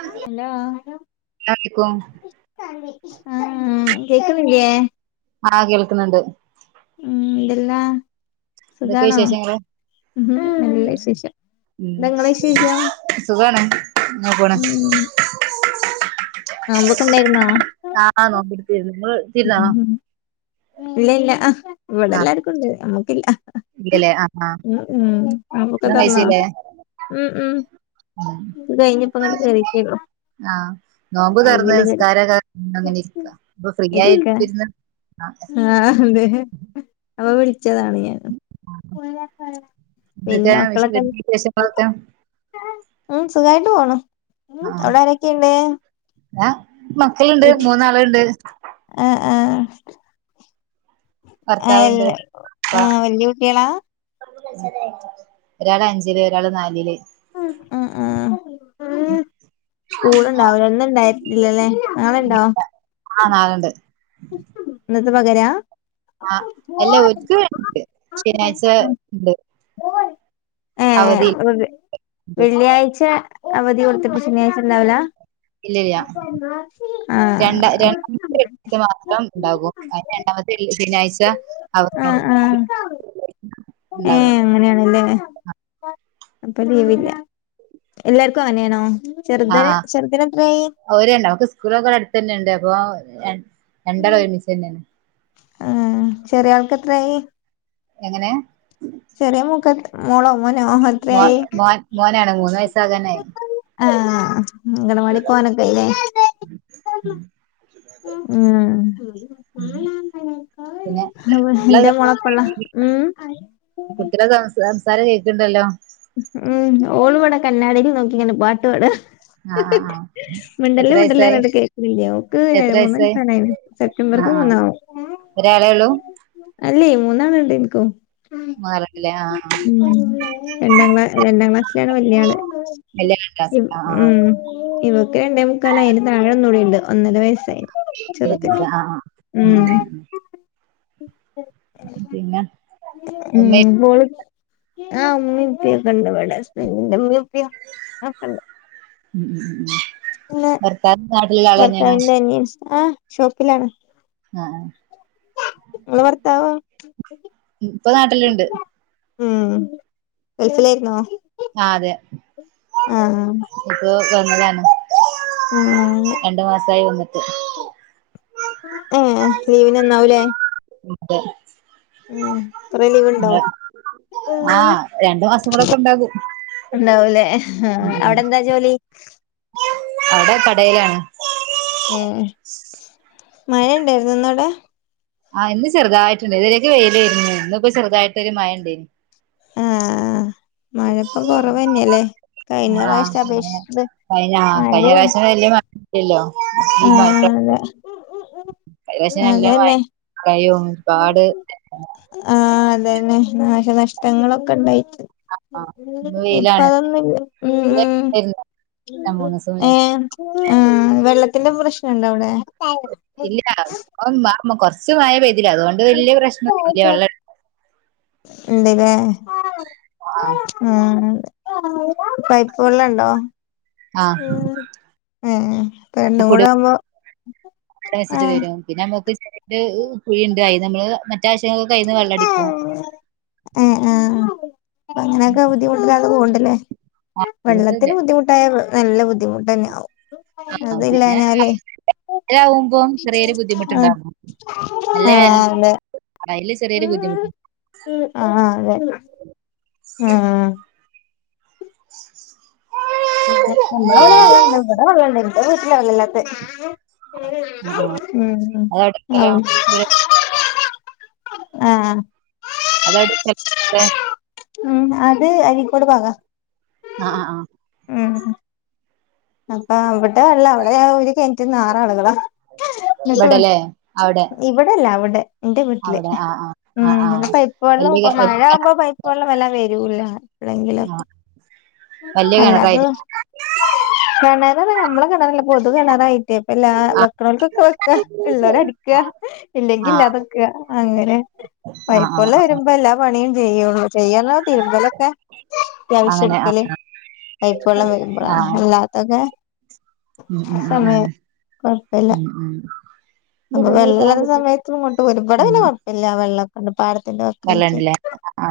[unintelligible] ക്കും ഉം കേക്കുന്നില്ല്യേ ആഹ് കേൾക്കുന്നുണ്ട് ഉം എന്തെല്ലാ എന്തൊക്കെ സുഖാണോ വിശേഷങ്ങള് ഉം നല്ല വിശേഷം ഉം എന്താ ഇങ്ങളെ വിശേഷം സുഖാണ് അങ്ങനെ പോണ് ഉം നോമ്പൊക്കെ ഉണ്ടായിരുന്നോ ആഹ് നോമ്പ് പിടിച്ചിര്ന്ന് നിങ്ങള് പിടിച്ചിരുന്നോ ഇല്ല ഇല്ല ഇവിടെ ആഹ് എല്ലാർക്കും ഉണ്ട് നമ്മക്കില്ല ഇല്ലല്ലേ ആഹ് ആഹ് ഉം ഉം നോമ്പൊക്കെ ഭക്ഷണം തൊറന്ന കഴിച്ചില്ലേ ഉം ഉം ഉം അത് കഴിഞ്ഞ് ഇപ്പം അങ്ങട്ട് കേറീട്ടേ ഉള്ളു ആഹ് നോമ്പ് തൊറന്ന് നിസ്കാരൊക്കെ അങ്ങനെ ഇരിക്ക ഇപ്പം ഫ്രീ ഇരിക്ക ആയിട്ടിരുന്ന് ആഹ് ആഹ് അതെ അപ്പം വിളിച്ചതാണ് ഞാനും പിന്നെ എന്തൊക്കെ വിശേ മക്കളൊക്കെ വീട്ടിലെ വിശേഷങ്ങളൊക്കെ ഉം സുഖായിട്ട് പോണു ഉം അവിടെ ആരൊക്കെയുണ്ട് ആഹ് മക്കളുണ്ട് വീട്ടിൽ മൂന്നാളുണ്ട് ആഹ് ആഹ് ആയ് ഭർത്താവുണ്ട് ഇപ്പ ആഹ് വല്ല്യ കുട്ട്യളാ ഒരാള് അഞ്ചില് ഒരാള് നാലില് ഉം ഉം സ്കൂള് ഉണ്ടാവില്ല ഇന്ന് ഉണ്ടായിരുന്നില്ലല്ലേ നാളെ ഉണ്ടോ ആഹ് നാളെ ണ്ട് ഇന്നത്തെ പകരാ ആഹ് അല്ല ഓര്ക്ക് ഉണ്ട് ശനിയാഴ്ച ഉണ്ട് ഏഹ് ഒര്, വെള്ളിയാഴ്ച അവധി കൊട്ത്ത്ട്ട് ശനിയാഴ്ചണ്ടാവൂലാ, ഇല്ലല്ല ആഹ് [inaudible] മാത്രം ഉണ്ടാകും [unintelligible] ഇണ്ടാകും. അയ്ന് രണ്ടാമത്തെ ശനിയാഴ്ച ആഹ് ആഹ് [unintelligible] ഇണ്ടാകും ഏഹ് അങ്ങനെയാണ്ലേ. അപ്പം ലീവില്ല. എല്ലാർക്കു അങ്ങനേണോ? ചെർത് ചെർതിനെത്രയായീ? ഓര് രണ്ട്. ഓൽക്ക് സ്കൂളൊക്കെ ഇവ്ടെ അട്ത്തന്നെണ്ട് അപ്പോ, രൺ രണ്ടാളും ഒരുമിച്ചന്നേണ്. ഏഹ്, ചെറിയാൾക്കെത്രായീ? എങ്ങനെ? ചെറിയ മോക്ക് എത് മോളോ മോനോ മോൻ എത്രയായി മോൻ മോനാണ്, മൂന്നെയ്സ്സാകാനായി. ആഹ്, അങ്കനവാടീ പോകാനൊക്കായിലേ? ഉം ഏഹ് ഉം പിന്നെ ഹവേ ഇന്റെ കുട്ടികളെ മാപ്പള ഊം കുട്ടികളെ സംസ സംസാരം കേക്ക്ണ്ടല്ലോ. ഉം ഓള് വടെ കണ്ണാടീല് നോക്കിങ്ങനെ പാട്ട്പാടാ ആഹ് ആഹ് ആഹ് എത്ര മുണ്ടല്ലെ വയസായി മുണ്ടല്ലേർഞ്ഞ്ട്ട് കേക്ക്ണില്ല്യ. ഓക്ക് ര എത്ര വയസായി മൂന്നെയ്സാകാനായിണ്. ആഹ് സെപ്റ്റംബർക്ക് ആഹ് മൂന്നാവും. ഒരാളെ ഉള്ളൂ? അല്ലേ മൂന്നാള്ണ്ട് ഇൻക്കും. മൂന്നാളല്ലേ ആ ഉം രണ്ടാം ക്ലാ രണ്ടാം ക്ലാസ്സിലാണ് വല്യാള്. വല്യ ക്ലാസ് ആ ആ ഉം ഇവക്ക് രണ്ടേ മുക്കാലായി. അതിൻ്റെ താഴെ ഒന്നൂടിണ്ട്, ഒന്നര വയസ്സായി. ചെറുതിന് [unintelligible] ആഹ് ആഹ് ഉം ഉം ഉം പിന്നെ ഉമ്മയും ഉം ഓള്, ആ ഉമ്മിം ഉപ്പ്യൊക്കെണ്ട് വടെ. ഹസ്ബെൻ്റിൻ്റെ ഉമ്മിം [unintelligible] ഉം ഉം ഉം ഭർത്താവ് നാട്ടില്ള്ളാളെന്നേണോ? നേഴ്‌സ് ആഹ് ഷോപ്പിലാണ്. നിങ്ങളെ ഭർത്താവ് ഇപ്പ നാട്ടില്ണ്ട്. ഉം ഗൾഫിലായിര്ന്നോ? ആഹ് അതെ, ഇപ്പോ വന്നതാണ്. ആഹ് രണ്ട് മാസായി വന്ന്ട്ട്. ഏഹ്, ലീവിന് വന്നാവുലേ? [unintelligible] ഉം കൊറേ ലീവ് ണ്ടോ? ആഹ്, രണ്ടു മാസം കൂടെക്കെ ഇണ്ടാകും. ഇണ്ടാവുലേ ആഹ്. അവ്ടെന്താ ജോലി? അവ്ടെ കടേലാണ്. ഏഹ്, മയണ്ടായിര്ന്നോ ഇന്നവ്ടെ? ആഹ് ഇന്ന് ചെറുതായിട്ടുണ്ടായ്ര്ന്നു. [unintelligible] വെയിലേയ്ര്ന്നു. ഇന്ന് ഇപ്പ ചെറുതായിട്ടൊരു മഴണ്ടേയ്രുന്നു. ആഹ് മഴപ്പം കൊറവന്നേലേ. കഴിഞ്ഞ പ്രാവശ്യത്തെ അപേക്ഷിച്ച് കഴിഞ്ഞാ കഴിഞ്ഞ പ്രാവശ്യം വല്യ മഴല്ലല്ലോ. ഈ പ്രാവശ്യ ആഹ് അതെ കഴിഞ്ഞ പ്രാവശ്യം നല്ല അതന്നെ മഴ് [unintelligible] കാട് ആഹ് അതെന്നെ. നാശനഷ്ടങ്ങളൊക്കെണ്ടായിട്ട് ആഹ് ഇന്ന് വെയിലാണ് ഇപ്പതൊന്നുല്ല. ഉം ഉം മൂന്ന് ദിവസം മുന്നേ ഏഹ്, വെള്ളത്തിന്റെ പ്രശ്നണ്ടവ്ടെ? [unintelligible] ഇല്ല [unintelligible] കൊർച്ച് മഴ പെയ്തിലേ അതുകൊണ്ട് അത് വല്യയ പ്രശ്നം ഒന്നുല വെള്ളം എട ആഹ് ഉം പൈപ്പ് വെള്ളമുണ്ടോ ആഹ് ഏഹ് അപ്പ രണ്ടും കൂടെ ആവുമ്പോ വച്ചിട്ട് ആഹ് വരും പിന്നെ നമുക്ക് ചെറിയ ഒരു കുഴിയുണ്ട് അതിന് നമ്മള് മറ്റ് ആവശ്യങ്ങൾ അതിൽ നിന്ന് മറ്റും വെള്ളം എടുക്കും ആഹ് ആഹ് അപ്പോ അങ്ങനെയൊക്കെ ബുദ്ധിമുട്ടില്ലാതെ പോണോണ്ട് ല്ലേ ആഹ് ബുദ്ധിമുട്ടില്ല വെള്ളത്തിന് ബുദ്ധിമു ട്ടായ നല്ല ബുദ്ധിമുട്ടെന്നെ ആവും അതില്ലാന്നാലേ വഴ ആവുമ്പോം ചെറിയൊരു ബുദ്ധിമുട്ടുണ്ടാവുന്നു നല്ല വേന ആഹ് അതെ അയ്ല് ചെറിയൊരു ബുദ്ധിമു ഉം ആഹ് ആഹ് അതെ ആഹ് പിന്നെ നമ്മടെവടെ വള്ളണ്ട് ആഹ് ഇവിടെ വള്ളണ്ട് എന്റെ വീട്ടിലാ വള്ളല്ലാത്തെ ആഹ് ഉം അതെവിടെക്കലോ ആഹ് ഇവിടെ ആഹ് അതവിടെ ഉം അത് അരിക്കോട് ഭാഗ ആഹ് ആഹ് ആഹ് അപ്പൊ അവിടെ അല്ല അവിടെ ഒര് കെ റ്റന്ന് ആറാളുകളാ എന്നിട്ട് ഇവിടെല്ലേ അവിടെ ഇവിടെല്ല അവിടെ എന്റെ വീട്ടില് അവിടെ ആ ആ ആ ഉം ആ ന്നാ പൈപ്പ് വെള്ളം വല്യ ഇപ്പ മഴ വല്യ ആകുമ്പോ പൈപ്പ് വെള്ളം വല്ലാതെ വരൂല. ആ എപ്പളേങ്കിലൊക്കെ വല്യ അല്ലാതു കിണറായിരിക്കും കെണറൊന്നും നമ്മെളെ കെണറല്ല പൊതു കെണറായിട്ടേ അപ്പല്ലാ ആ വെക്കണോൽക്കൊക്കെ വെക്കാ ഉള്ളവരടിക്ക ഇല്ലെങ്കിൽ ഇല്ലാതെ ആ വക്ക അങ്ങനെ ആ ആ പൈപെള്ളം ആ വരുമ്പോ എല്ലാം പണിയും ചെയ്യുള്ളൂ ചെയ്യല്ലോ തിരുമ്പലൊക്കെ അങ്ങനെ ആ അത്യാവശ്യടുക്കല് പൈപ്പോള്ളം ആ വരുമ്പളാണ്. അല്ലാത്തകെ ഉം അഹ് ഉം ഉം സമയയി ഉം കൊഴപ്പല്ല ഉം ഉം അപ്പൊ വെള്ളല്ലാത്ത സമയത്ത് ഇങ്ങോട്ടു വരും ഇബടെ പിന്നെ ഉം കുഴപ്പമില്ല വെള്ളക്കെണ്ട് പാടത്തിന്റെ വക്കായിട്ട് വെള്ളണ്ട്ല്ലേ ആ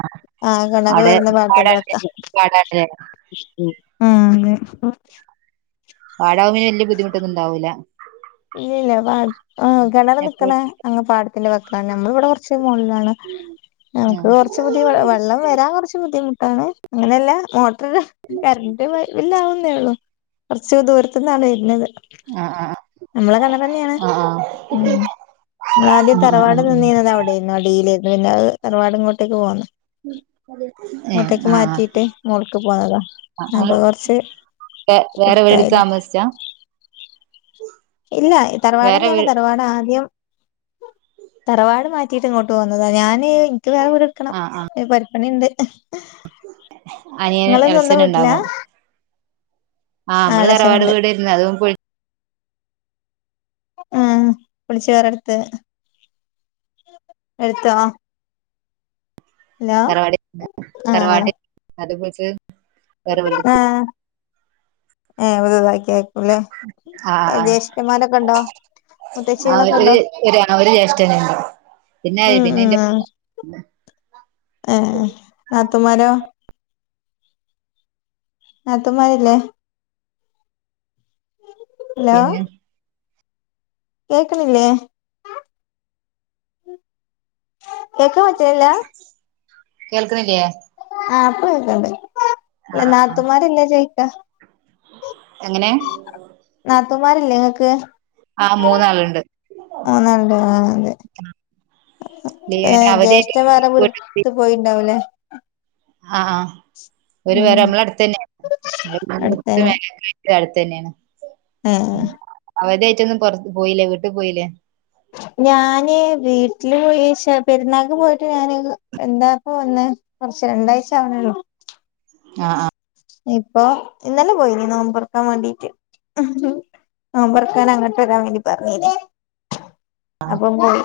ആഹ് കെണറ് അവിടെ വരുന്ന പാടത്തിന്റെ വക്ക പാടാണ്ല്ലേ പാടാണ്ല്ലേ ഉം ആന്ന് പാടാകുമ്പോ പിന്നെ വല്യ ബുദ്ധിമുട്ടൊന്നും ഉണ്ടാവൂല്ല. ഇല്ല പ ഉം കെണറ് നിക്കണ അങ്‌ പാടത്തിന്റെ വക്കാണ് നമ്മൾ ഇവിടെ കൊറച്ച് മോളിലാണ്. നമുക്ക് കുറച്ച് ബുദ്ധി വെള്ളം വരാൻ കുറച്ച് ബുദ്ധിമുട്ടാണ് അങ്ങനെയല്ല മോ ട്ടർ കറണ്ട് ബില്ലാവുന്നേ ഉള്ളൂ കൊറച്ച് ദൂരത്തുന്നാണ് വരുന്നത്. ആഹ് ആഹ് ആഹ് നമ്മളെ കെണറെന്നെ ആണ് ഉം നമ്മള് ആദ്യം ഉം ഉം തറവാട് ഉം ഉം നിന്നീന്നത് അവിടെരു അഡീലേരുന്നു പിന്നെ അത് തറവാട് ഇങ്ങോട്ടേക്ക് പോന്നതാ. ഏ ഇങ്ങോട്ടേക്ക് ആ ആ മാറ്റിയിട്ട് ഇങ്ങോൾക്ക് പോന്നതാ അപ്പൊ കൊറച്ച് വെ വേറെവിടെടുത്ത് എടുത്തായതാ താമസിച്ചാ ഇല്ല ഈ വേറെ വീ തറവാടെന്നെണ് തറവാടാദ്യം തറവാട് മാറ്റിയിട്ട് ഇങ്ങോട്ട് പോന്നതാ ഞാന് ഇക്ക് വേറെ വീടെടുക്കണം ആഹ് ആഹ് പെരപ്പണിണ്ട്. അനിയൻ ഇങ്ങള് എളച്ചൻ സ്വന്തം വീട്ടിലാ ഇണ്ടാകും ആഹ് ആ നമ്മള് തറവാട് എളച്ചനുണ്ട് വീടേരുന്നു അത് പൊ ഉം പൊളിച്ച് വേറെ എടുത്ത് എടുത്തോ ഹലോ തറവാടിന്ന് ആ തറവാടി അത് പൊളിച്ച് വേറെ വീടെടുത്ത്. ഏഹ് ഒഴിവാക്കി അയിരിക്കൂല്ലേ ആഹ് ആഹ് ജ്യേഷ്ഠന്മാരൊക്കെണ്ടോ? ആഹ് ഒരു ഒരു ജേഷ്ഠനുണ്ട് പിന്നെ ഉം പിന്നെ എന്റെ ആ ആഹ് നാത്തൂന്മാരോ നാത്തൂന്മാരില്ലേ? പിന്നെ കേക്ക്ണില്ലേ? കേക്കാൻ പറ്റുന്നില്ല. കേൾക്ക് ണില്ലേ? ആ ഇപ്പ കേക്കണ്ട് ആഹ് ആഹ് നാത്തുൻമാരെന്ന ചോയിക്ക എങ്ങനെ നാത്തൂന്മാരില്ലേ ങ്ങൾക്ക് ആമൂന്നാളുണ്ട് ഏ ജ്യേഷ്ഠൻ വേറെ വീട്ടിൽ വീടെടുത്ത് പോയിണ്ടാവൂലേ ആഹ് ആ ഒരു ഉം വരെ നമ്മള അടുത്ത തന്നെയ അടുത്തന്നെ [unintelligible] ഇ അടുത്ത് തന്നെയാണ് ഉ ഏഹ് അവതായിട്ടൊന്നും പുറത്ത് പോയില്ലേ വീട്ടിൽ പോയില്ലേ ഞാന് വീട്ടില് പോയി ശേ പെരുന്നാൾ പോയിട്ട് ഞാന് എന്താപ്പോ വന്ന് കുറച്ച് രണ്ടാഴ്ച ആവണള്ളൂ ആഹ് ആഹ് ഇപ്പൊ ഇന്നലെ പോയിനീ നോമ്പറക്കാൻ വേണ്ടീട്ട് നോമ്പറക്കാൻ അങ്ങോട്ട് വരാൻ വേണ്ടി പറഞ്ഞിന് അപ്പംപോയി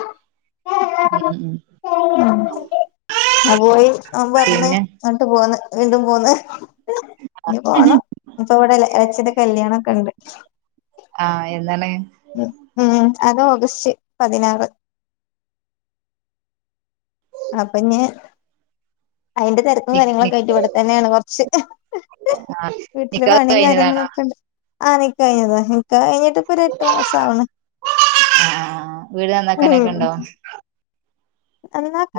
ഉം ഉം ഉം ആ പോയി അവൻ വന്ന് പിന്നെ എന്നിട്ട് പോന്ന് വീണ്ടും പോന്ന ഇനി പോണം ഇപ്പ ഇവിടെല്ല എളച്ചന്റെ കല്യാണം ഒക്കെ ഉണ്ട് ആഹ എന്നാണ് ഉ ഉം അത് ഓഗസ്റ്റ് പതിനാറ് അപ്പൊ നീ അയിന്റെ തെര നി നി കാര്യങ്ങളൊക്കെ ആയിട്ട്ഇവിടെ തന്നെയാണ് കൊറച്ച് ആ വീട്ടില് നിക്കാഹ് പണിയും കഴിഞ്ഞതാണോ കാര്യങ്ങളൊക്കെണ്ട് ആഹ നിക്കാഹ് കഴിഞ്ഞതാ നിക്കാഹ് കഴിഞ്ഞ തി പൊരു എട്ട് ആ മാസാവണ് ആ ആ വീട് ഉം നന്നാക്കാനൊക്കെ ഉണ്ടോ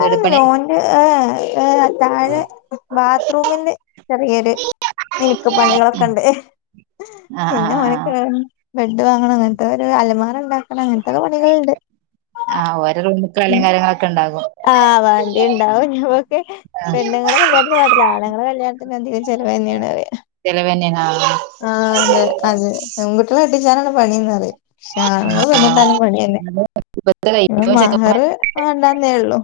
വീട് പണി ഓന്റെ ഏഏ താഴെ ബാത്ത്റൂമിന്റെ ചെറിയൊരു മിനക്ക് പണികളൊക്കെ ഉണ്ട് ആ ആ പിന്നെ ആ ആ ഓന്ക്ക് ബെഡ് വാങ്ങണം അങ്ങനത്തെ ഒരു അലമാറണ്ടാക്ക ആ ഓരോ റൂമിൽ ഉം കളയും കാര്യങ്ങളൊക്കെ ഉണ്ടാകും ആ വണ്ടി ഉണ്ടാവും [unintelligible] ആ പെണ്ണുങ്ങടെ കല്യാത്തിന് മാത്രല്ല ആണുങ്ങടെ കല്യാണത്തിന് എന്തിനും ചിലവ തന്നെയാണ് അറുക വന്നെ ആ ആഹ് അതെ അതെ ൻകുട്ടികള കട്ടിച്ചാനാണ് പണിന്ന്റ ക്ഷ ആണങ്ങൾ ആ പെണ്ണ് കെട്ടാനും പണിയന്നെ ഇപ്പത്തെ കൈ- ഇപ്പ ഇപ്പൊ മഹർ ചെക്കന്മാർ വേണ്ടന്നേ ഉള്ളു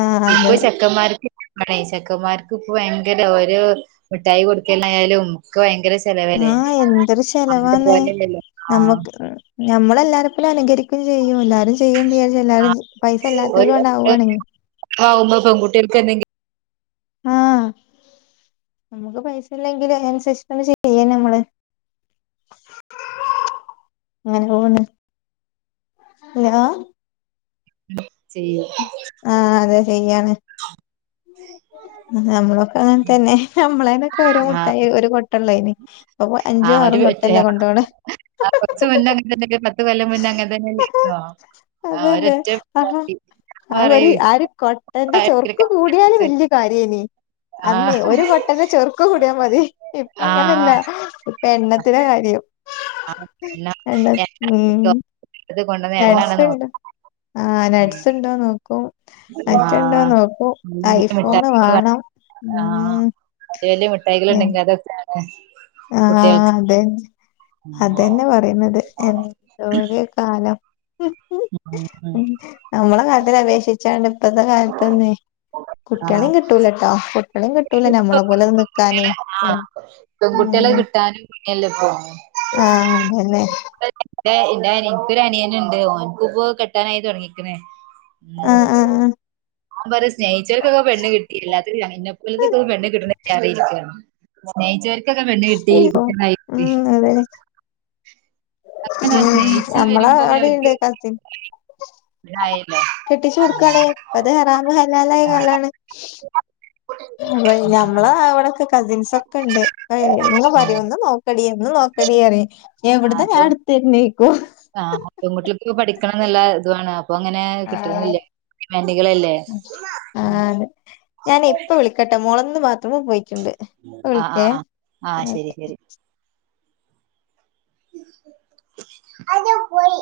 ആഹ് ഇപ്പൊ അതെ ചെക്കന്മാർക്ക് മണേ ചെക്കന്മാർക്ക് ഇപ്പ ഭയങ്കര ഒരു മിഠായി കൊടുക്കലായാലും നിക്ക് ഭയങ്കരചെലവാൻ ആ എന്തൊരു ചെലവാന്ന് ആ നമ്മക്ക് ഞമ്മളെല്ലാര പോുലുംനുകരിക്കയും ചെയ്യും എല്ലാരും ചെയ്യേണ്ടചാച്ച ആ എല്ലാരരും പൈസ എല്ലാത്ത പോലും ഉണ്ടാവുകവാണെങ്കിൽ ആഹ ഉമ്മ പെൺകുട്ടികൾക്ക് എന്തെങ്കിലും ആഹ നമുക്ക് പൈസ ഇല്ലെങ്കിൽ അനുസരിച്ച ചെയ്യ നമ്മള് അങ്ങനെ പോണ് ഹലോ ചെയ ആഹ അതെ ചെയ്യാണ് നമ്മള അങ്ങന തന്നെ നമ്മളനൊക്കെ ഒരു ആ മുട്ടായിഒരു കൊട്ട കട്ട അയിന് അപ്പ ആ അഞ്ചും ഒരു ആറും കൊ ഒറ്റ ട്ടല്ലേ കൊണ്ടണ ആ കൊറച്ചച മുന്നേ അങ്ങനെ തന്നെ പത്ത കൊല്ലം മുന്നേ അങ്ങനെ തന്നെ ആ അതന്നെ ഒരൊറ്റ ആ പെൺകുട്ടി. ഞാൻ ആ ഒരു പറയും ആ ഇപ്പൊ ഒരു കൊട്ടറെ ഭയങ്കര ചൊറുക്ക് കൂടിയാലും കാലത്ത് വല് കാരിയേനി ആ അന്നേ ഒരു കൊട്ടന്റെ ചെറുക്ക് കൂടിയാ മതി ഇപ്പ ആ അങ്ങനല്ല പെണ്ണത്തി നാ കാര്യം എന്നാ എണ്ണ ഉമ് ഇത് കൊണ്ടുവന്ന എണ്ണാണ് നട്ട്സുണ്ടോ ആഹ് നട്ട്സ് നോക്കുന്നത് ഉണ്ടോ നോക്ക ക്കും മറ്റുണ്ടോന്ന് ആ നോക്കും വലിയ ഐഫോണ് വാണം ഉം എലി മിഠായിളുണ്ടെങ്കി അത [unintelligible] ആഹ് അതന്നെ ഉം. അതന്നെ പറയുന്നത് എന്തോര് കാലം ഉം. മ്മ് നമ്മളെ കാലത്തിലെ അപേക്ഷിച്ചാണ് ഇപ്പഴത്തെ കാലത്തന്നെ ആ കുട്ടിആളീം കിട്ടൂലട്ടോ കുട്ടികളെ കിട്ടൂലേ ഇപ്പൊ ഞമ്മളെ പോലെ നിൽക്കാനേ കുട്ടികളെ ആ മ്മ് പെൺകുട്ടികളെ കിട്ടാനും ഇല്ലല്ലോ ഇപ്പൊ ആഹ് അതന്നെ ൻ്റെ എൻ്റനിയാനിക്കൊരു അനിയനുണ്ട് ഓൻക്ക്പ്പോ കെട്ടാനായി തൊടങ്ങിക്കണ് ആഹ് മ്മ് ആഹ് ഓമ്പറിയ സ്നേ ചോൽക്കക്കെ പെണ്ണ് കിട്ടില്ലാത്തൊരു ഇന്നെ പോലത്തൊക്കെ പെണ്ണെ കിട്ടന്നില്ലഅറഞ് ഇരിക്കാണ് സ്നേഹിച്ചവരക്കക്കെ പെണ്ണ് കിട്ടി കുട്ടിആളായി അതെ അങ്ങനെ മ്മ് സ്നേഹിച്ച് നമ്മളെ വരുമ്പോ പിന്നെ അടി ണ്ട് അവർക്ക് കസിൻ [unintelligible] കെട്ടിച്ച് കൊടുക്കാണ് ഇപ്പത് ഹറാമ് ഹലാലായ കാലാണ് ഇവിടെ ഉം ഉം ഞമ്മള ഉം. അവിടെക്കെ കസിൻസൊക്കെണ്ട് ദ എന്നും ഉം. പറയും ഒന്ന് നോക്കടി ഒന്ന് നോക്കടി പറയും എവട്ന്നാ ഞാനെടു തേര്ന് പ്പോ ആഹ് പെൺകുട്ടിആക്ക്പ്പോ പഠിക്കണന്നല്ല ഇതുവാണ് ഇപ്പൊ അങ്ങനെ ആഹ് കിട്ടുന്നില്ല ഡിമാന്റിങ്ങലല്ലേ ക്കെട്ട മോളൊന്ന് ബാത്ത്റൂമ് പോയിട്ട്ണ്ട് ഇപ്പ ആ വിളിക്കെ ആ ആ ആഹ് ശരി ശരി ഓക്കേ അത് പോയി